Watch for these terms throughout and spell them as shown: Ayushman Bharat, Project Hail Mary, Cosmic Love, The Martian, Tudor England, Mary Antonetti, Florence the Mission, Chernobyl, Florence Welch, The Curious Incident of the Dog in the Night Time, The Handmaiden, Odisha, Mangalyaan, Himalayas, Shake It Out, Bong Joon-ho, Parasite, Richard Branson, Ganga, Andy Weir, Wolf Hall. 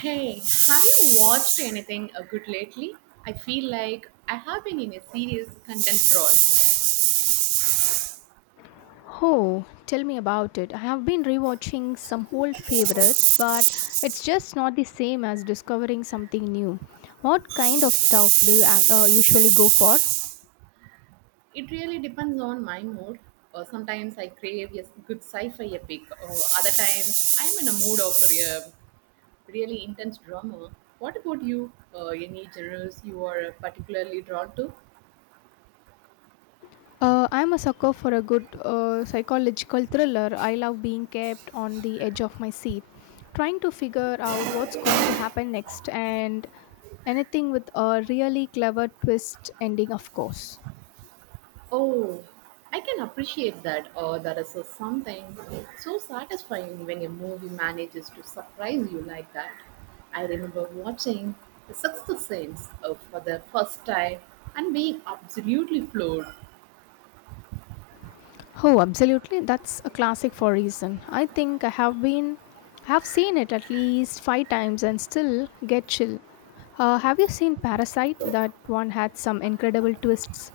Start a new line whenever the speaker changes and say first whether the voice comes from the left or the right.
right: Hey, have you watched anything good lately? I feel like I have been in a serious content drought.
left: Oh, tell me about it. I have been rewatching some old favorites, but it's just not the same as discovering something new. What kind of stuff do you usually go for?
right: It really depends on my mood. Sometimes I crave a good sci-fi epic, or other times I'm in a mood of a really intense drama. What about you? Any genres you are particularly drawn to?
left: I'm a sucker for a good psychological thriller. I love being kept on the edge of my seat, trying to figure out what's going to happen next, and anything with a really clever twist ending, of course.
right: Oh, I can appreciate that. Or there is a something so satisfying when a movie manages to surprise you like that. I remember watching The Sixth Sense for the first time and being absolutely floored.
left: Oh, absolutely. That's a classic for a reason. I think I have been have seen it at least 5 times and still get chill. Have you seen Parasite? That one had some incredible twists.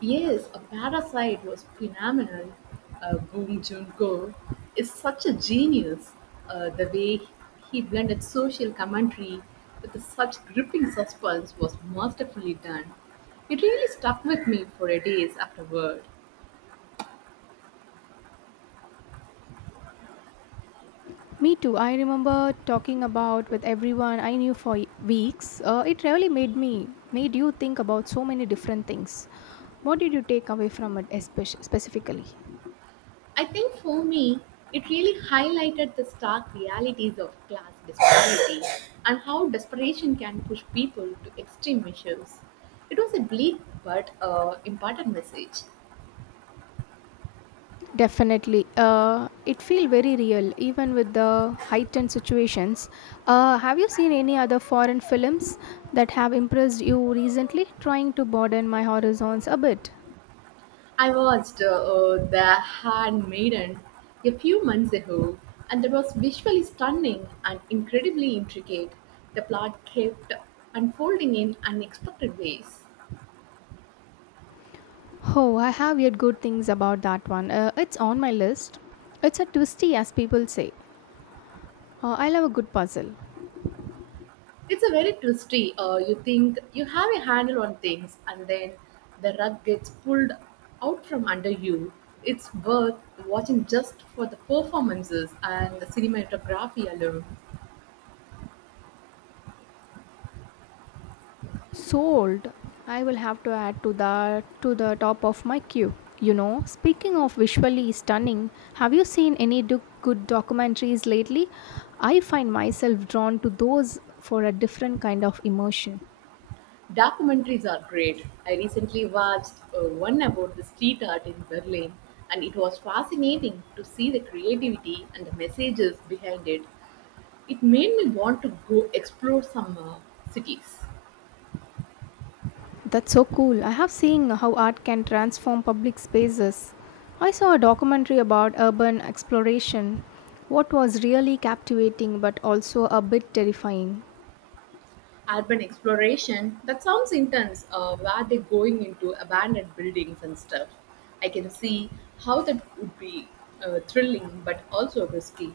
right: Yes, a parasite was phenomenal. Bong Joon-ho is such a genius. The way he blended social commentary with such gripping suspense was masterfully done. It really stuck with me for a days afterward.
left: Me too. I remember talking about with everyone I knew for weeks. It really made you think about so many different things. What did you take away from it specifically?
right: I think for me, it really highlighted the stark realities of class disparity and how desperation can push people to extreme measures. It was a bleak but important message.
left: Definitely. It feel very real, even with the heightened situations. Have you seen any other foreign films that have impressed you recently? Trying to broaden my horizons a bit.
right: I watched The Handmaiden a few months ago, and it was visually stunning and incredibly intricate. The plot kept unfolding in unexpected ways.
left: Oh, I have heard good things about that one. It's on my list. It's a twisty, as people say. I love a good puzzle.
right: It's a very twisty. You think you have a handle on things, and then the rug gets pulled out from under you. It's worth watching just for the performances and the cinematography alone.
left: Sold. I will have to add to that to the top of my queue. You know, speaking of visually stunning, have you seen any good documentaries lately? I find myself drawn to those for a different kind of emotion.
right: Documentaries are great. I recently watched one about the street art in Berlin, and it was fascinating to see the creativity and the messages behind it. It made me want to go explore some cities.
left: That's so cool. I have seen how art can transform public spaces. I saw a documentary about urban exploration. What was really captivating but also a bit terrifying.
right: Urban exploration, that sounds intense. Where they're going into abandoned buildings and stuff. I can see how that would be thrilling but also risky.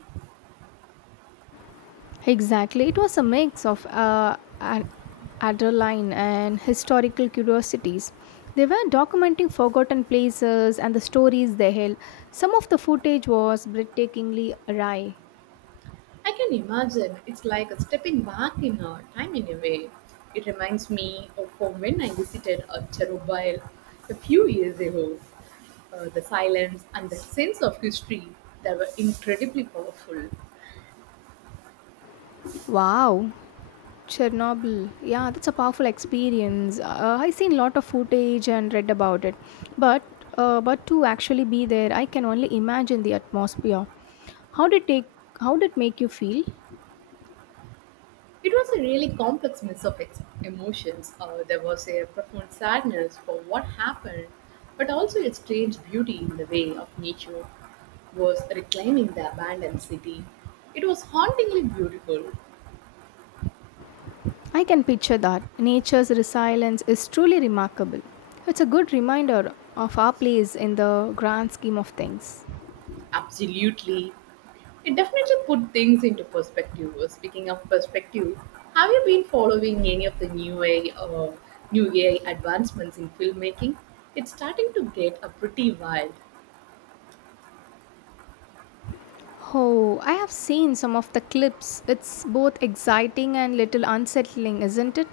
left: Exactly. It was a mix of adrenaline and historical curiosities. They were documenting forgotten places and the stories they held. Some of the footage was breathtakingly awry.
right: I can imagine. It's like a stepping back in our time in a way. It reminds me of when I visited a Chernobyl a few years ago. The silence and the sense of history that were incredibly powerful.
left: Wow, Chernobyl. Yeah, that's a powerful experience. I seen a lot of footage and read about it, but but to actually be there, I can only imagine the atmosphere. How did take? How did it make you feel?
right: It was a really complex mix of emotions. There was a profound sadness for what happened, but also a strange beauty in the way of nature was reclaiming the abandoned city. It was hauntingly beautiful.
left: I can picture that. Nature's resilience is truly remarkable. It's a good reminder of our place in the grand scheme of things.
right: Absolutely. It definitely put things into perspective. Speaking of perspective, have you been following any of the new AI advancements in filmmaking? It's starting to get a pretty wild.
left: Oh, I have seen some of the clips. It's both exciting and little unsettling, isn't it?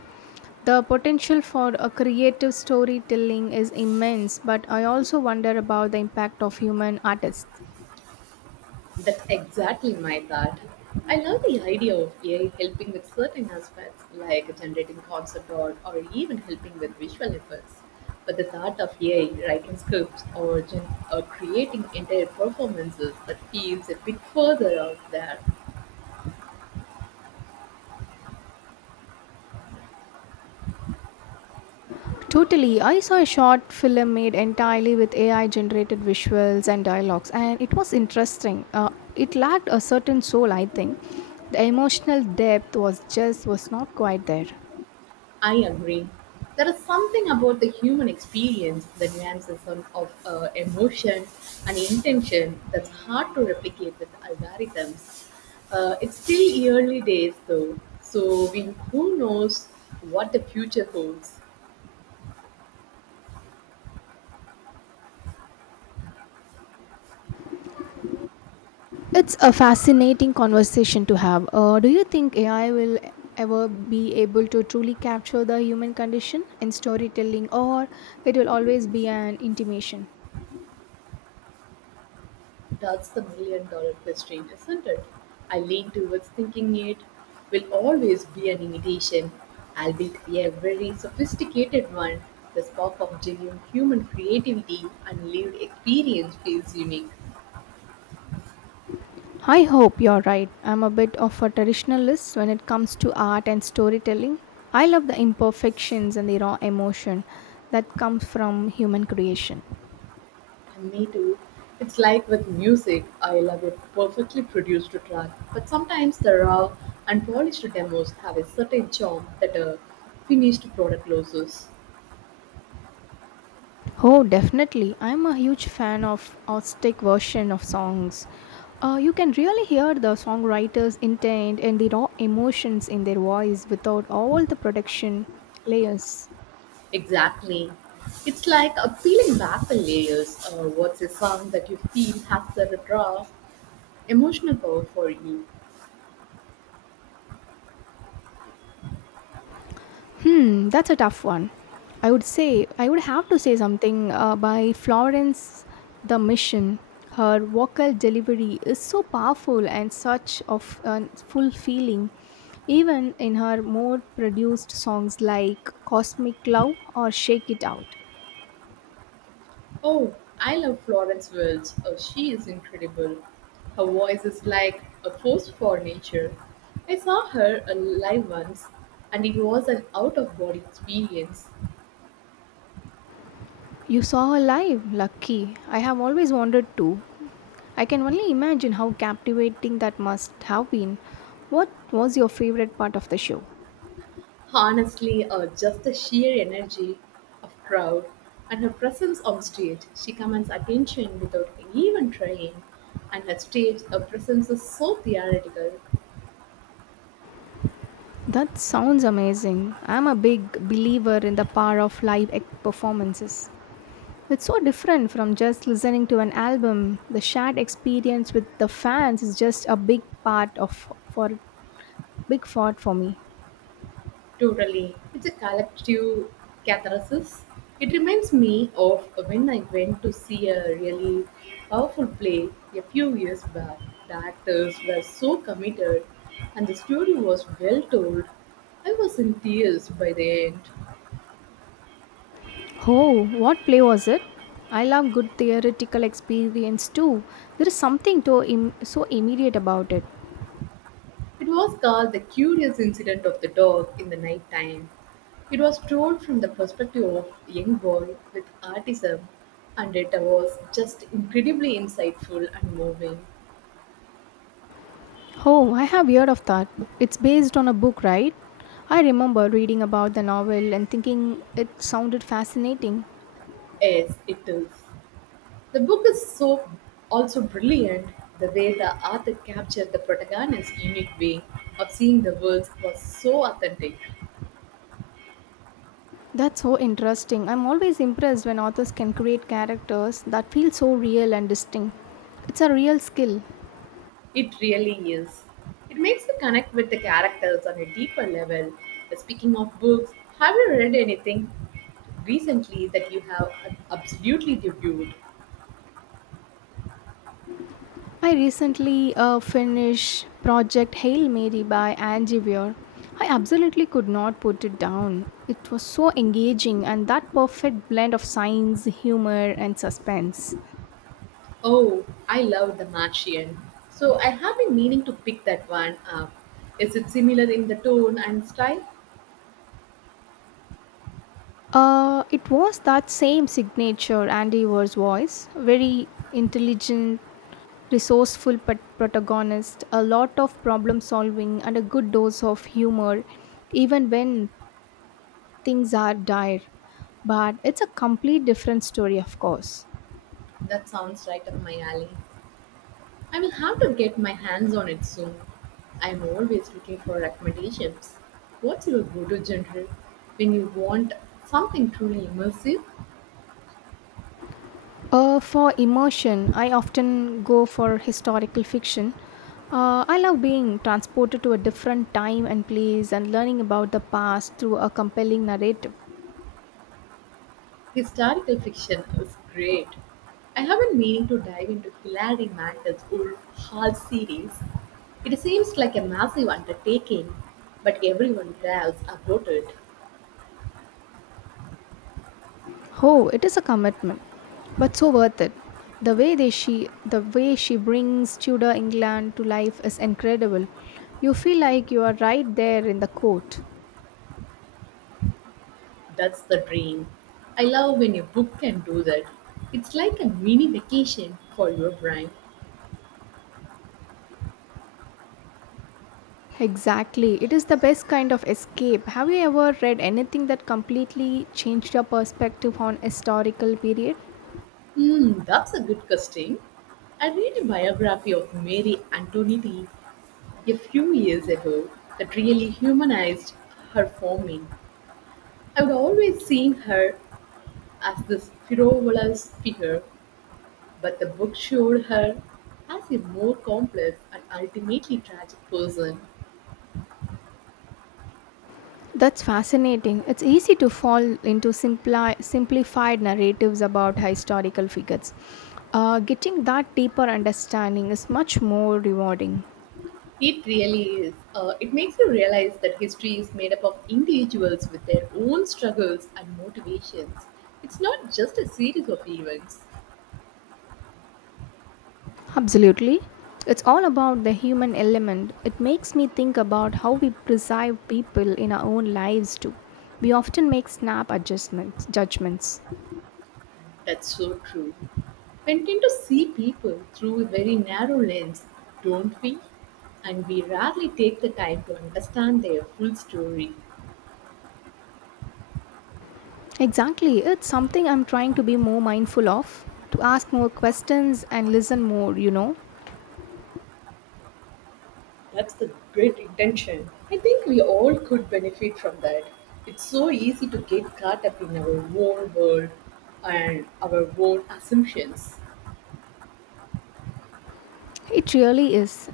left: The potential for a creative storytelling is immense, but I also wonder about the impact of human artists.
right: That's exactly my thought. I love the idea of AI helping with certain aspects like generating concept art or even helping with visual effects. But the thought of AI writing scripts or creating entire performances that feels a bit further out there.
left: Totally. I saw a short film made entirely with AI generated visuals and dialogues, and it was interesting. It lacked a certain soul, I think. The emotional depth was not quite there.
right: I agree. There is something about the human experience, the nuances of emotion and intention that's hard to replicate with algorithms. It's still early days though, who knows what the future holds.
left: It's a fascinating conversation to have. Do you think AI will ever be able to truly capture the human condition in storytelling, or it will always be an intimation?
right: That's the million dollar question, isn't it? I lean towards thinking it will always be an imitation, albeit a very sophisticated one. The spark of genuine human creativity and lived experience feels unique.
left: I hope you're right. I'm a bit of a traditionalist when it comes to art and storytelling. I love the imperfections and the raw emotion that comes from human creation.
right: And me too. It's like with music, I love a perfectly produced track, but sometimes the raw, unpolished demos have a certain charm that a finished product loses.
left: Oh, definitely. I'm a huge fan of acoustic version of songs. You can really hear the songwriter's intent and the raw emotions in their voice without all the production layers.
right: Exactly. It's like a peeling back the layers. What's a song that you feel has the raw emotional power for you?
left: Hmm, that's a tough one. I would have to say something by Florence the Mission. Her vocal delivery is so powerful and such of a full feeling, even in her more produced songs like Cosmic Love or Shake It Out.
right: Oh, I love Florence Welch. Oh, she is incredible. Her voice is like a force for nature. I saw her live once, and it was an out of body experience.
left: You saw her live, lucky. I have always wanted to. I can only imagine how captivating that must have been. What was your favorite part of the show?
right: Honestly, just the sheer energy of crowd and her presence on stage. She commands attention without even trying, and her presence is so theoretical.
left: That sounds amazing. I'm a big believer in the power of live performances. It's so different from just listening to an album. The shared experience with the fans is just a big part for me.
right: Totally, it's a collective catharsis. It reminds me of when I went to see a really powerful play a few years back. The actors were so committed, and the story was well told. I was in tears by the end.
left: Oh, what play was it? I love good theoretical experience too. There is something to so immediate about it.
right: It was called "The Curious Incident of the Dog in the Night Time." It was told from the perspective of a young boy with autism, and it was just incredibly insightful and moving.
left: Oh, I have heard of that. It's based on a book, right? I remember reading about the novel and thinking it sounded fascinating.
right: Yes, it is. The book is so also brilliant. The way the author captured the protagonist's unique way of seeing the world was so authentic.
left: That's so interesting. I'm always impressed when authors can create characters that feel so real and distinct. It's a real skill.
right: It really is. It makes you connect with the characters on a deeper level. Speaking of books, have you read anything recently that you have absolutely debuted.
left: I recently finished Project Hail Mary by Angie Weir. I absolutely could not put it down. It was so engaging and that perfect blend of science, humor, and suspense.
right: Oh, I love The Martian. So I have been meaning to pick that one up. Is it similar in the tone and style?
left: It was that same signature Andy Weir's voice, very intelligent resourceful pet protagonist, a lot of problem solving, and a good dose of humor, even when things are dire. But it's a complete different story, of course.
right: That sounds right up my alley. I will have to get my hands on it soon. I'm always looking for recommendations. What's your go to genre when you want something truly immersive?
left: For immersion, I often go for historical fiction. I love being transported to a different time and place and learning about the past through a compelling narrative.
right: Historical fiction is great. I have been meaning to dive into Hilary Mantel's Wolf Hall series. It seems like a massive undertaking, but everyone raves about it.
left: Oh, it is a commitment, but so worth it. The way they she the way she brings Tudor England to life is incredible. You feel like you are right there in the court.
right: That's the dream. I love when a book can do that. It's like a mini vacation for your brain.
left: Exactly. It is the best kind of escape. Have you ever read anything that completely changed your perspective on historical period?
right: Hmm, that's a good question. I read a biography of Mary Antonetti a few years ago that really humanized her for me. I'd always seen her as this frivolous figure, but the book showed her as a more complex and ultimately tragic person.
left: That's fascinating. It's easy to fall into simplified narratives about historical figures. Getting that deeper understanding is much more rewarding.
right: It really is. It makes you realize that history is made up of individuals with their own struggles and motivations. It's not just a series of events.
left: Absolutely. It's all about the human element. It makes me think about how we perceive people in our own lives too. We often make judgments.
right: That's so true. We tend to see people through a very narrow lens, don't we? And we rarely take the time to understand their full story.
left: Exactly. It's something I'm trying to be more mindful of, to ask more questions and listen more, you know.
right: That's the great intention. I think we all could benefit from that. It's so easy to get caught up in our own world and our own assumptions.
left: It really is.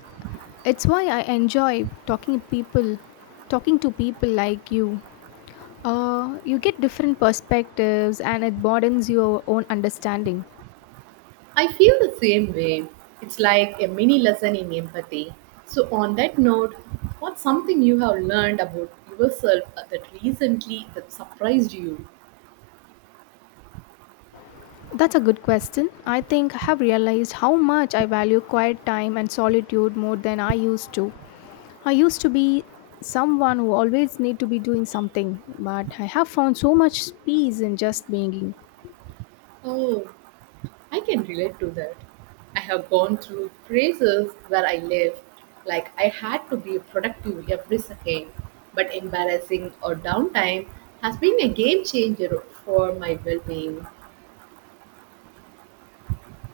left: It's why I enjoy talking to people like you. You get different perspectives and it broadens your own understanding.
right: I feel the same way. It's like a mini lesson in empathy. So, on that note, what's something you have learned about yourself that recently that surprised you?
left: That's a good question. I think I have realized how much I value quiet time and solitude more than I used to. I used to be someone who always need to be doing something, but I have found so much peace in just being.
right: Oh, I can relate to that. I have gone through phases where I lived like I had to be productive every second, but embarrassing or downtime has been a game changer for my well being.